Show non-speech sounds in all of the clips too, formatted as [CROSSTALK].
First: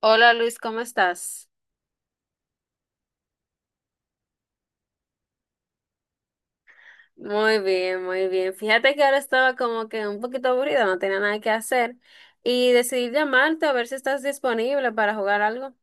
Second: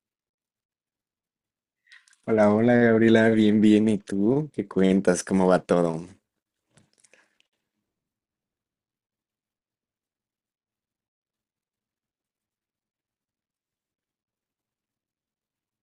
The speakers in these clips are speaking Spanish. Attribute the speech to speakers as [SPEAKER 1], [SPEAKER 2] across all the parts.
[SPEAKER 1] Hola Luis, ¿cómo estás?
[SPEAKER 2] Hola, hola Gabriela, bien, bien. ¿Y tú? ¿Qué cuentas? ¿Cómo va todo?
[SPEAKER 1] Muy bien, muy bien. Fíjate que ahora estaba como que un poquito aburrida, no tenía nada que hacer y decidí llamarte a ver si estás disponible para jugar algo.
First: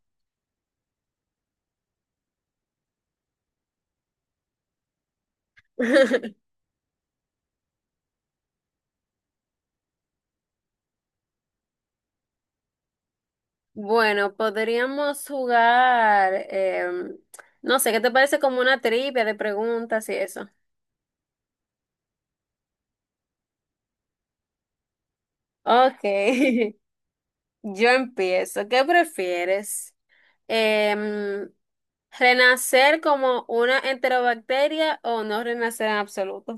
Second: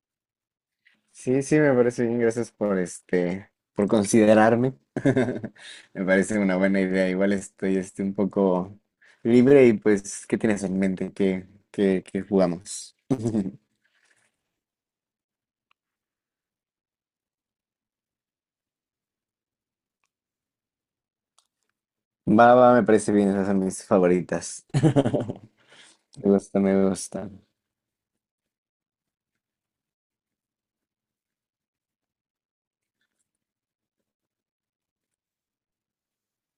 [SPEAKER 2] Sí, sí, me parece bien. Gracias por por considerarme. [LAUGHS] Me parece
[SPEAKER 1] [LAUGHS]
[SPEAKER 2] una buena idea. Igual estoy un poco libre y pues, ¿qué tienes en mente? ¿Qué jugamos? [LAUGHS]
[SPEAKER 1] Bueno, podríamos jugar, no sé, ¿qué te parece como una trivia de preguntas y eso?
[SPEAKER 2] Va, va, me parece bien. Esas son mis favoritas. [LAUGHS]
[SPEAKER 1] Ok,
[SPEAKER 2] Me gusta,
[SPEAKER 1] [LAUGHS]
[SPEAKER 2] me gusta.
[SPEAKER 1] yo empiezo. ¿Qué prefieres? Em, ¿Renacer como una enterobacteria o no renacer en absoluto?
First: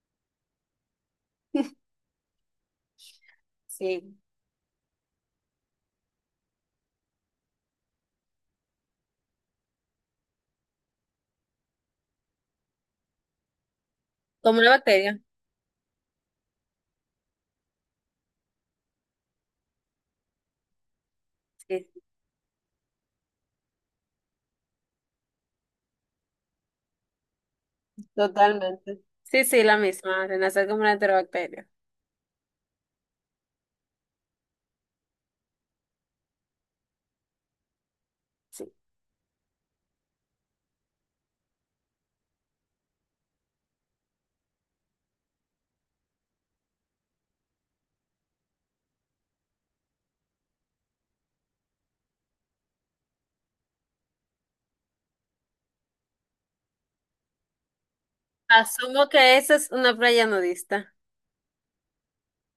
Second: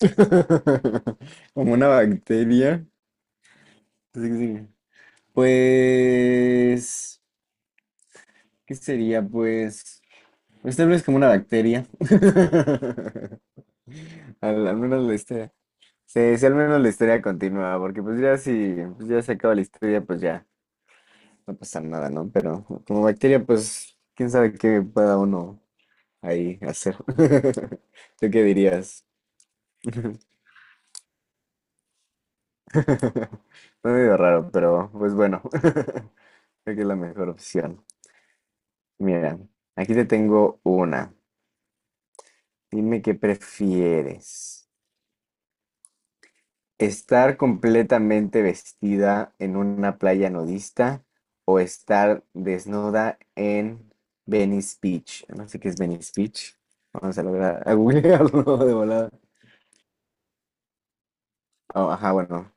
[SPEAKER 2] [LAUGHS] Como una
[SPEAKER 1] [LAUGHS]
[SPEAKER 2] bacteria.
[SPEAKER 1] Sí.
[SPEAKER 2] Sí, sí. Pues, ¿qué sería? Pues... Pues tal vez como una bacteria. [LAUGHS]
[SPEAKER 1] Como
[SPEAKER 2] Al,
[SPEAKER 1] una
[SPEAKER 2] al menos la
[SPEAKER 1] bacteria.
[SPEAKER 2] historia. Sí, sí, al menos la historia continúa, porque pues ya si pues ya se acaba la historia, pues ya no pasa
[SPEAKER 1] Sí,
[SPEAKER 2] nada, ¿no? Pero como bacteria, pues quién sabe qué pueda uno ahí hacer. [LAUGHS] ¿Tú qué
[SPEAKER 1] totalmente.
[SPEAKER 2] dirías?
[SPEAKER 1] Sí, sí, la
[SPEAKER 2] [LAUGHS]
[SPEAKER 1] misma. Renacer como una enterobacteria.
[SPEAKER 2] Fue medio raro, pero pues bueno, [LAUGHS] creo que es la mejor opción.
[SPEAKER 1] Sí.
[SPEAKER 2] Mira, aquí te tengo una. Dime qué prefieres. Estar completamente vestida en una playa nudista o estar desnuda en Venice Beach. No sé qué es Venice Beach. Vamos a lograr a googlearlo [LAUGHS] de
[SPEAKER 1] Asumo
[SPEAKER 2] volada.
[SPEAKER 1] que esa es una playa nudista.
[SPEAKER 2] Oh, ajá, bueno.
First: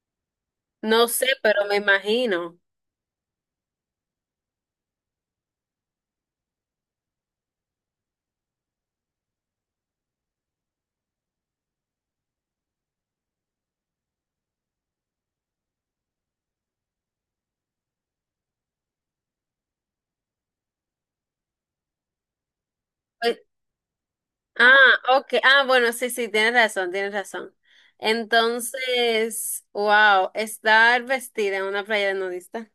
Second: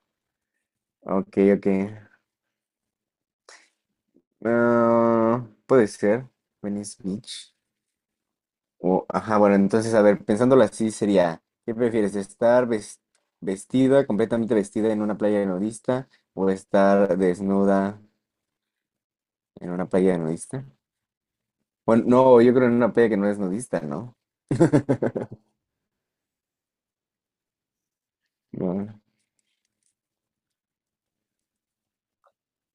[SPEAKER 1] No sé,
[SPEAKER 2] Ok,
[SPEAKER 1] pero
[SPEAKER 2] ok.
[SPEAKER 1] me imagino.
[SPEAKER 2] Ah, puede ser. Venice Beach. Ajá, bueno, entonces, a ver, pensándolo así sería, ¿qué prefieres? Vestida, completamente vestida en una playa nudista o estar desnuda en una playa nudista? Bueno, no, yo creo en una peda que no
[SPEAKER 1] Pues,
[SPEAKER 2] es nudista, ¿no?
[SPEAKER 1] ah, ok.
[SPEAKER 2] [LAUGHS]
[SPEAKER 1] Ah, bueno, sí, sí, tienes razón, tienes razón.
[SPEAKER 2] No.
[SPEAKER 1] Entonces, wow, estar vestida en una playa de nudista.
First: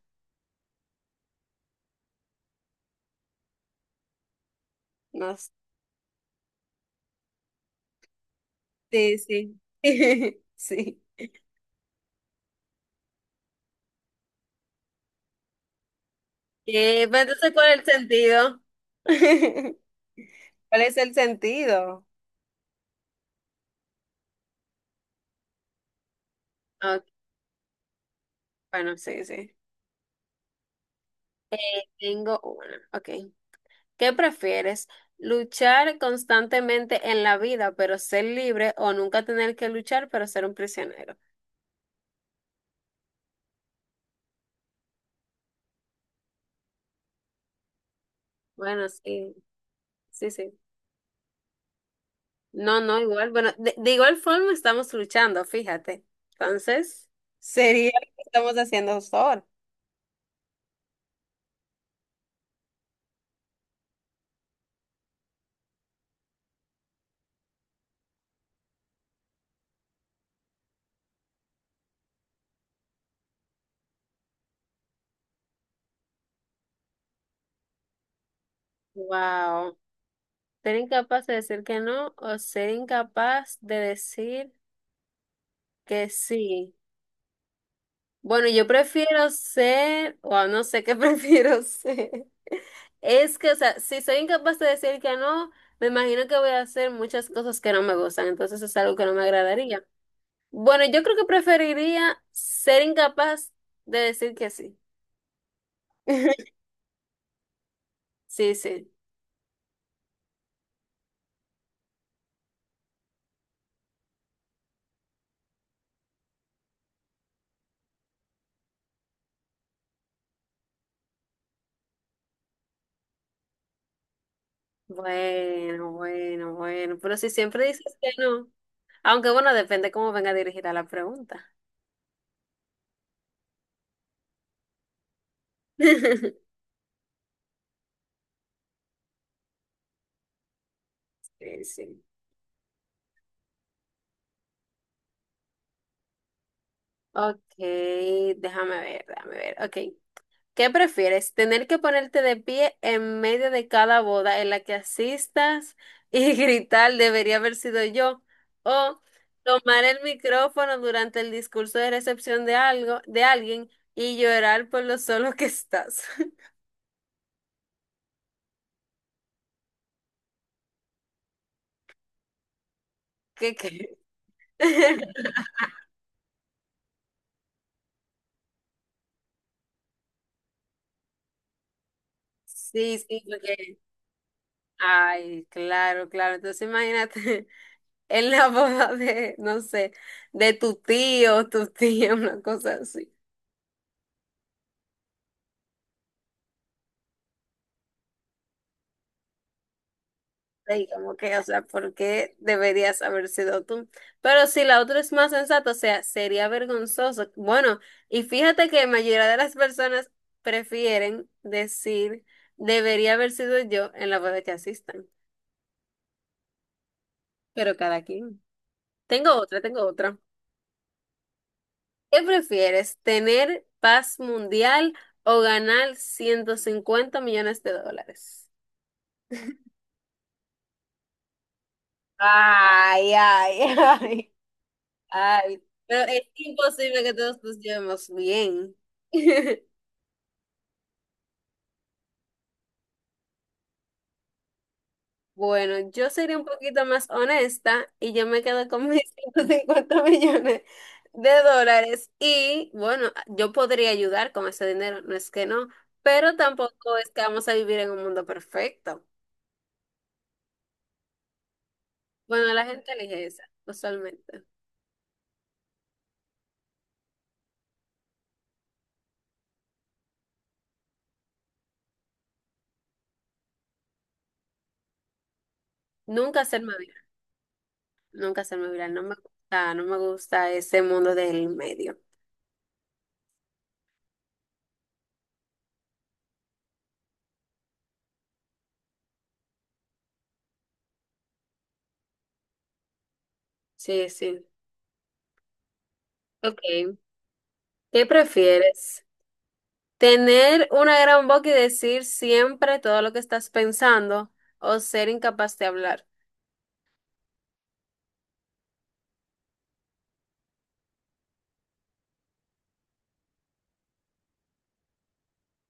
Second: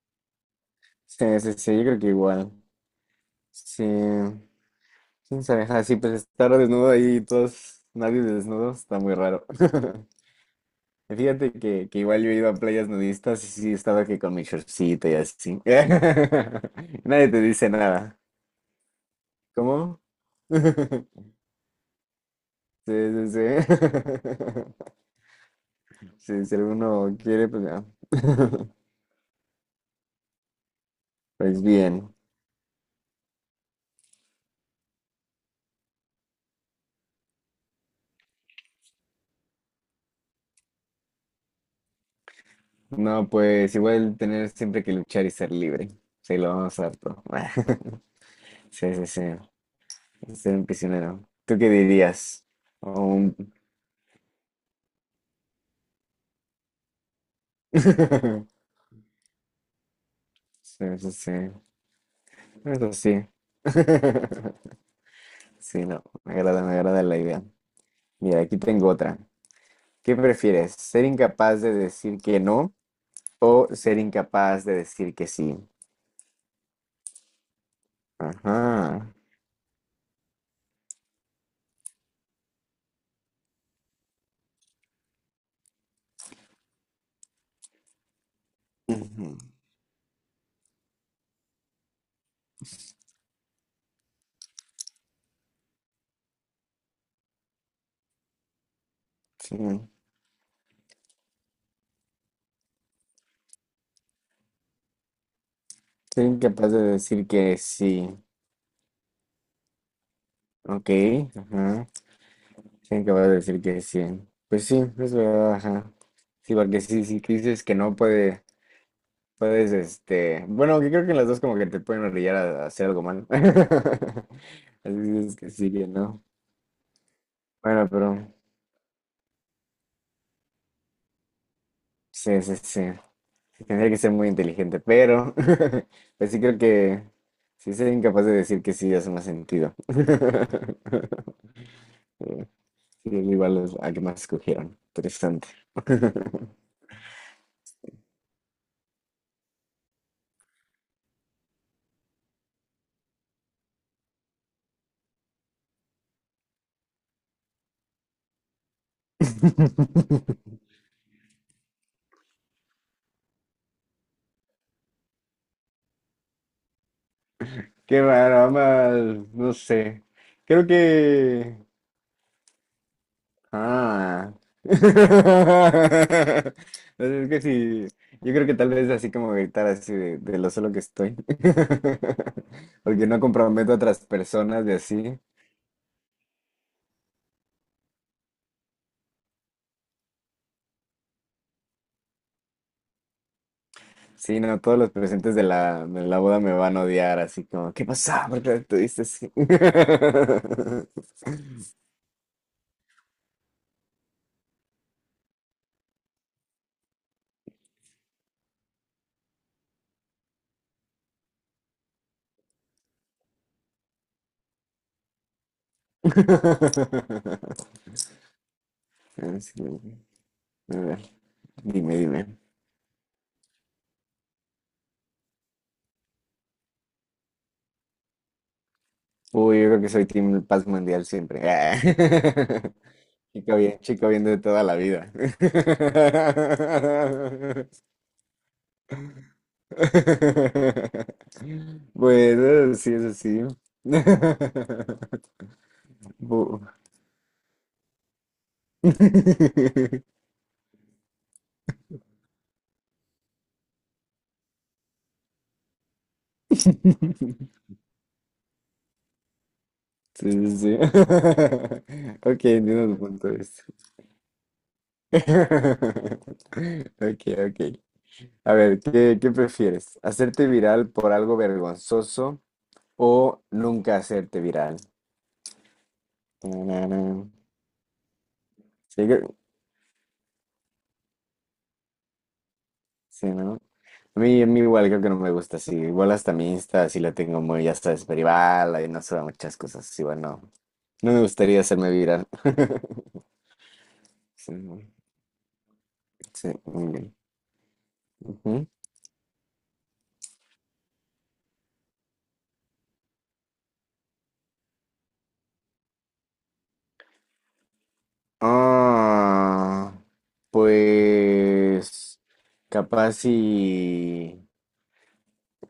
[SPEAKER 2] Sí, sí, sí, yo creo que igual. Sí.
[SPEAKER 1] No,
[SPEAKER 2] ¿Quién
[SPEAKER 1] s-
[SPEAKER 2] sabe? Ajá, sí, pues estar desnudo ahí, todos, nadie desnudo, está muy
[SPEAKER 1] sí,
[SPEAKER 2] raro.
[SPEAKER 1] sí.
[SPEAKER 2] [LAUGHS]
[SPEAKER 1] [LAUGHS] Sí.
[SPEAKER 2] Y fíjate que igual yo he ido a playas nudistas y sí estaba que con mi shortcito y así. [LAUGHS]
[SPEAKER 1] Pero
[SPEAKER 2] Nadie te
[SPEAKER 1] entonces,
[SPEAKER 2] dice
[SPEAKER 1] ¿cuál es el
[SPEAKER 2] nada.
[SPEAKER 1] sentido?
[SPEAKER 2] ¿Cómo?
[SPEAKER 1] [LAUGHS] ¿Cuál es el
[SPEAKER 2] [LAUGHS]
[SPEAKER 1] sentido?
[SPEAKER 2] Sí, sí, sí. [LAUGHS] Sí, si
[SPEAKER 1] Ok,
[SPEAKER 2] alguno quiere, pues ya. [LAUGHS]
[SPEAKER 1] bueno, sí, sí.
[SPEAKER 2] Pues bien.
[SPEAKER 1] Tengo una. Ok. ¿Qué prefieres? ¿Luchar constantemente en la vida, pero ser libre, o nunca tener que luchar, pero ser un prisionero?
[SPEAKER 2] No, pues igual tener siempre que luchar y ser libre. Sí, lo vamos a todo. [LAUGHS]
[SPEAKER 1] Bueno,
[SPEAKER 2] Sí, sí, sí.
[SPEAKER 1] sí, sí,
[SPEAKER 2] Ser
[SPEAKER 1] sí.
[SPEAKER 2] un prisionero. ¿Tú qué dirías?
[SPEAKER 1] No, no,
[SPEAKER 2] O
[SPEAKER 1] igual.
[SPEAKER 2] un-
[SPEAKER 1] Bueno, de igual forma estamos luchando, fíjate. Entonces, sería lo que
[SPEAKER 2] [LAUGHS]
[SPEAKER 1] estamos haciendo justo ahora.
[SPEAKER 2] Sí, sí, sí. Eso sí. [LAUGHS] Sí, no. Me agrada la idea. Mira, aquí tengo otra. ¿Qué prefieres? ¿Ser incapaz de decir que no o ser incapaz de decir que sí? Ajá.
[SPEAKER 1] Wow. Ser incapaz de decir que no o ser incapaz de decir que sí. Bueno, yo
[SPEAKER 2] Ujú.
[SPEAKER 1] prefiero ser, o no sé qué [LAUGHS] prefiero ser. Es que, o sea, si soy incapaz de decir que no, me imagino que voy a hacer muchas cosas que no me gustan, entonces es algo que no me agradaría.
[SPEAKER 2] Sí.
[SPEAKER 1] Bueno, yo creo que preferiría ser incapaz de decir que sí.
[SPEAKER 2] Ser
[SPEAKER 1] [LAUGHS]
[SPEAKER 2] incapaz de decir que sí.
[SPEAKER 1] Sí, sí.
[SPEAKER 2] Ok. Ajá. Sí, que vas a decir que sí. Pues sí, es verdad, ajá. Sí, porque sí, sí, tú dices que no puede, puedes, bueno, que creo que las dos como que te pueden orillar a hacer algo mal. [LAUGHS] Así dices que sí, que
[SPEAKER 1] Bueno,
[SPEAKER 2] no.
[SPEAKER 1] bueno, bueno. Pero si siempre
[SPEAKER 2] Bueno,
[SPEAKER 1] dices que
[SPEAKER 2] pero
[SPEAKER 1] no. Aunque bueno, depende cómo venga dirigida la pregunta.
[SPEAKER 2] sí, sí, sí. Sí, tendría que ser muy inteligente, pero [LAUGHS] pues sí creo
[SPEAKER 1] [LAUGHS]
[SPEAKER 2] que sí sería incapaz de decir que sí hace más sentido. [LAUGHS]
[SPEAKER 1] Sí, sí.
[SPEAKER 2] Sí, igual es la que más escogieron. Interesante.
[SPEAKER 1] Ok, déjame ver, déjame ver. Ok. ¿Qué prefieres? ¿Tener que ponerte de pie en medio de cada boda en la que asistas y [LAUGHS] gritar debería haber sido yo? ¿O tomar el
[SPEAKER 2] [LAUGHS]
[SPEAKER 1] micrófono durante el discurso de recepción de algo, de alguien y llorar por lo solo que estás? [LAUGHS]
[SPEAKER 2] Qué raro, ambas, no sé. Creo que...
[SPEAKER 1] ¿Qué crees?
[SPEAKER 2] Ah.
[SPEAKER 1] [LAUGHS]
[SPEAKER 2] [LAUGHS] Es que sí, yo creo que tal vez así como gritar así de lo solo que estoy. [LAUGHS]
[SPEAKER 1] Sí,
[SPEAKER 2] Porque no
[SPEAKER 1] sí,
[SPEAKER 2] comprometo a
[SPEAKER 1] porque...
[SPEAKER 2] otras personas de así.
[SPEAKER 1] Ay, claro, claro. Entonces imagínate [LAUGHS] en la boda de, no sé, de tu tío, tu tía, una cosa así.
[SPEAKER 2] Sí, no, todos los presentes de la boda me van a odiar, así como, ¿qué pasa? ¿Por qué te diste así?
[SPEAKER 1] Y
[SPEAKER 2] [LAUGHS]
[SPEAKER 1] como que, o sea, ¿por qué deberías haber sido tú? Pero si la otra es más sensata, o sea, sería vergonzoso. Bueno, y fíjate que la mayoría de las personas prefieren decir, debería haber sido yo en la boda que asistan. Pero cada quien. Tengo otra,
[SPEAKER 2] Así,
[SPEAKER 1] tengo otra.
[SPEAKER 2] a ver, dime,
[SPEAKER 1] ¿Qué
[SPEAKER 2] dime.
[SPEAKER 1] prefieres, tener paz mundial o ganar 150 millones de dólares?
[SPEAKER 2] Uy, yo creo que soy Team Paz Mundial siempre. [LAUGHS]
[SPEAKER 1] Ay, ay, [LAUGHS]
[SPEAKER 2] Chico bien
[SPEAKER 1] ay.
[SPEAKER 2] de toda la vida.
[SPEAKER 1] Ay,
[SPEAKER 2] [LAUGHS]
[SPEAKER 1] pero es imposible que todos nos llevemos bien. [LAUGHS]
[SPEAKER 2] Bueno, sí, eso sí. [LAUGHS]
[SPEAKER 1] Bueno, yo sería un
[SPEAKER 2] Bu-
[SPEAKER 1] poquito más honesta y yo me quedo con mis [LAUGHS] 150
[SPEAKER 2] [LAUGHS]
[SPEAKER 1] millones de dólares y bueno, yo podría ayudar con ese dinero, no es que no, pero tampoco es que vamos a vivir en un mundo perfecto.
[SPEAKER 2] Sí, sí, sí. [LAUGHS]
[SPEAKER 1] Bueno,
[SPEAKER 2] Ok,
[SPEAKER 1] la gente
[SPEAKER 2] entiendo tu
[SPEAKER 1] elige
[SPEAKER 2] punto de
[SPEAKER 1] esa,
[SPEAKER 2] vista.
[SPEAKER 1] usualmente.
[SPEAKER 2] [LAUGHS] Ok, ok. A ver, ¿qué prefieres? ¿Hacerte viral por algo vergonzoso o nunca hacerte viral?
[SPEAKER 1] Nunca hacerme
[SPEAKER 2] Tarara.
[SPEAKER 1] viral, nunca hacerme viral, no
[SPEAKER 2] Sí,
[SPEAKER 1] me gusta, no me gusta ese mundo del medio.
[SPEAKER 2] sí, ¿no? A mí igual creo que no me gusta así. Igual hasta mi Insta sí la tengo muy, ya sabes, privada y no sube muchas cosas. Sí, bueno, no me gustaría hacerme viral. [LAUGHS]
[SPEAKER 1] Sí, sí.
[SPEAKER 2] Sí, ¿no? Sí, muy
[SPEAKER 1] Ok,
[SPEAKER 2] bien.
[SPEAKER 1] ¿qué
[SPEAKER 2] Ujú.
[SPEAKER 1] prefieres? Tener una gran boca y decir siempre todo lo que estás pensando o ser incapaz de hablar.
[SPEAKER 2] Ah, pues capaz y,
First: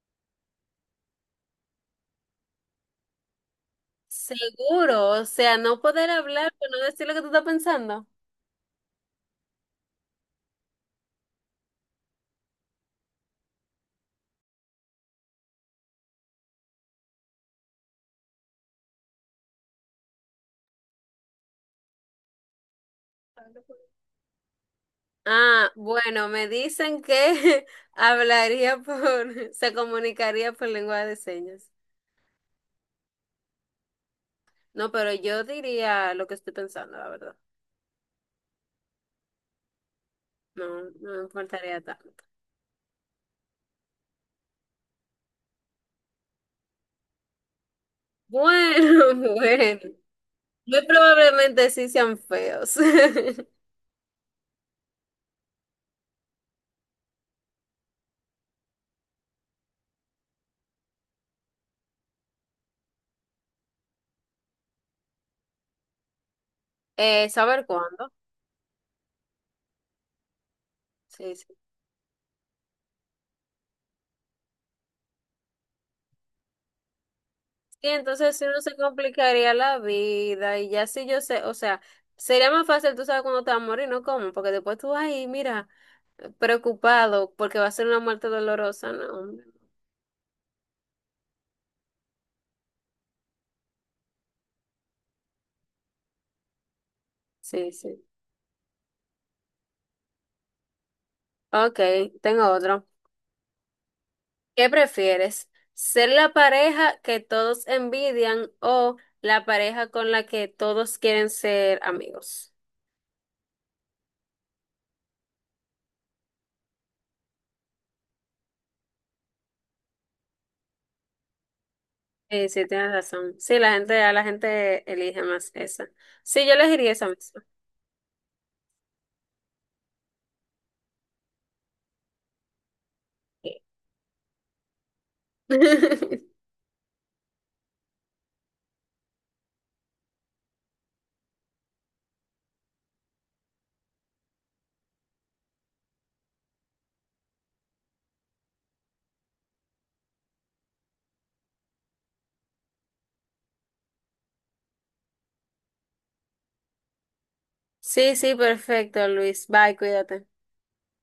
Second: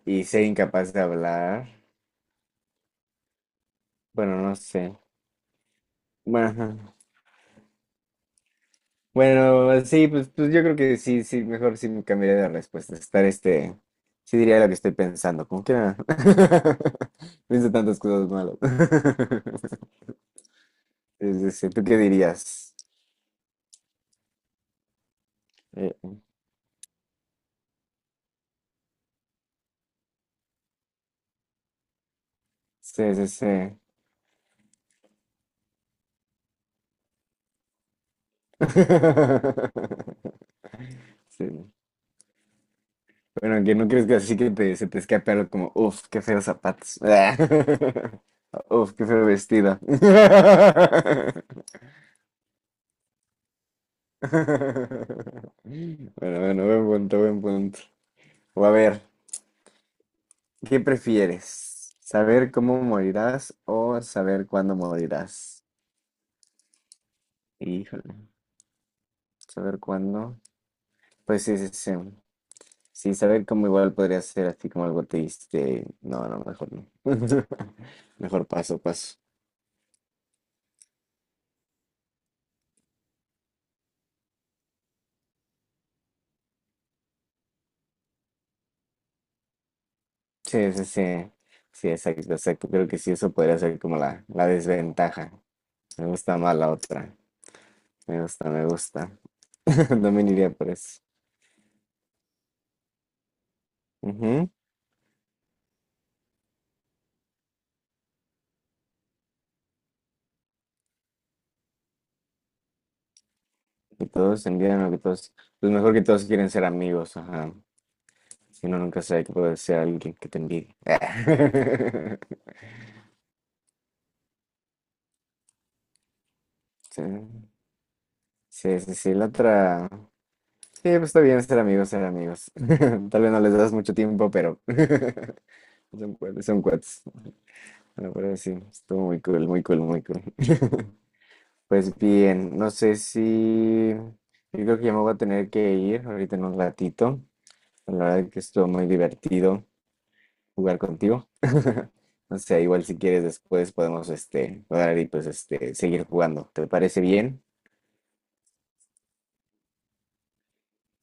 [SPEAKER 2] y ser incapaz de hablar. Bueno, no sé.
[SPEAKER 1] Seguro, o sea, no poder
[SPEAKER 2] Bueno,
[SPEAKER 1] hablar, pero no
[SPEAKER 2] ajá.
[SPEAKER 1] decir lo que tú estás pensando.
[SPEAKER 2] Bueno, sí, pues yo creo que sí, sí, mejor sí me cambiaría de respuesta. Estar sí diría lo que estoy pensando, como que ah, [LAUGHS] pienso tantas cosas malas. [LAUGHS] Sí, sí, sí, ¿tú qué dirías?
[SPEAKER 1] Ah,
[SPEAKER 2] Eh,
[SPEAKER 1] bueno, me dicen que [LAUGHS] hablaría por, [LAUGHS] se comunicaría por lengua de señas.
[SPEAKER 2] sí, sí, sí.
[SPEAKER 1] No, pero yo diría lo que estoy pensando, la verdad.
[SPEAKER 2] [LAUGHS]
[SPEAKER 1] No, no me
[SPEAKER 2] Sí.
[SPEAKER 1] importaría tanto.
[SPEAKER 2] Bueno, que no crees que así que se te escape algo como, uff, qué feos zapatos. [LAUGHS] Uf, qué
[SPEAKER 1] Bueno,
[SPEAKER 2] feo
[SPEAKER 1] [LAUGHS]
[SPEAKER 2] vestido.
[SPEAKER 1] bueno.
[SPEAKER 2] [LAUGHS]
[SPEAKER 1] Muy probablemente sí sean feos. [LAUGHS]
[SPEAKER 2] Bueno, bueno, buen punto, buen punto. O a ver. ¿Qué prefieres? ¿Saber cómo morirás o saber cuándo morirás?
[SPEAKER 1] ¿Saber cuándo?
[SPEAKER 2] Híjole, saber cuándo.
[SPEAKER 1] Sí,
[SPEAKER 2] Pues sí, sí, sí. Sí, saber cómo igual podría ser así como algo triste. No, no, mejor no. [LAUGHS]
[SPEAKER 1] y entonces si
[SPEAKER 2] Mejor
[SPEAKER 1] uno se
[SPEAKER 2] paso, paso.
[SPEAKER 1] complicaría la vida y ya si yo sé, o sea, sería más fácil, tú sabes, cuando te vas a morir, ¿no? ¿Cómo? Porque después tú, ay, mira, preocupado porque va a ser una muerte dolorosa, ¿no? Hombre.
[SPEAKER 2] Sí, sí, sí. Sí, exacto, exacto. Creo que sí, eso podría ser como la desventaja. Me gusta más la otra.
[SPEAKER 1] Sí, sí.
[SPEAKER 2] Me gusta, me gusta. [LAUGHS] También iría por eso.
[SPEAKER 1] Ok, tengo otro.
[SPEAKER 2] Ujú.
[SPEAKER 1] ¿Qué prefieres? ¿Ser la pareja que todos envidian o la pareja con la que todos quieren ser amigos?
[SPEAKER 2] Y todos envían lo que todos. Pues mejor que todos quieren ser amigos, ajá. Si uno nunca sabe que puede ser alguien que te envidie.
[SPEAKER 1] Sí,
[SPEAKER 2] [LAUGHS]
[SPEAKER 1] sí, tienes razón. Sí, la gente, a la gente elige más esa. Sí, yo elegiría
[SPEAKER 2] Sí,
[SPEAKER 1] esa misma.
[SPEAKER 2] sí, sí, sí, la otra. Sí, pues está bien ser amigos, ser amigos. [LAUGHS] Tal vez no les
[SPEAKER 1] Sí.
[SPEAKER 2] das mucho tiempo, pero [LAUGHS] son
[SPEAKER 1] [LAUGHS]
[SPEAKER 2] cuates, son cuates. Bueno, pero sí, estuvo muy cool, muy cool, muy cool. [LAUGHS] Pues bien, no sé si. Yo creo que ya me voy a tener que ir ahorita en un ratito. La verdad que estuvo muy divertido jugar contigo. [LAUGHS] O sea, igual si quieres después podemos jugar y pues seguir jugando. ¿Te parece bien?
[SPEAKER 1] Sí, sí, perfecto, Luis. Bye, cuídate.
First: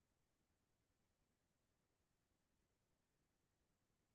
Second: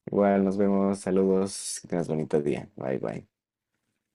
[SPEAKER 2] Igual nos vemos, saludos, que tengas bonito día. Bye bye.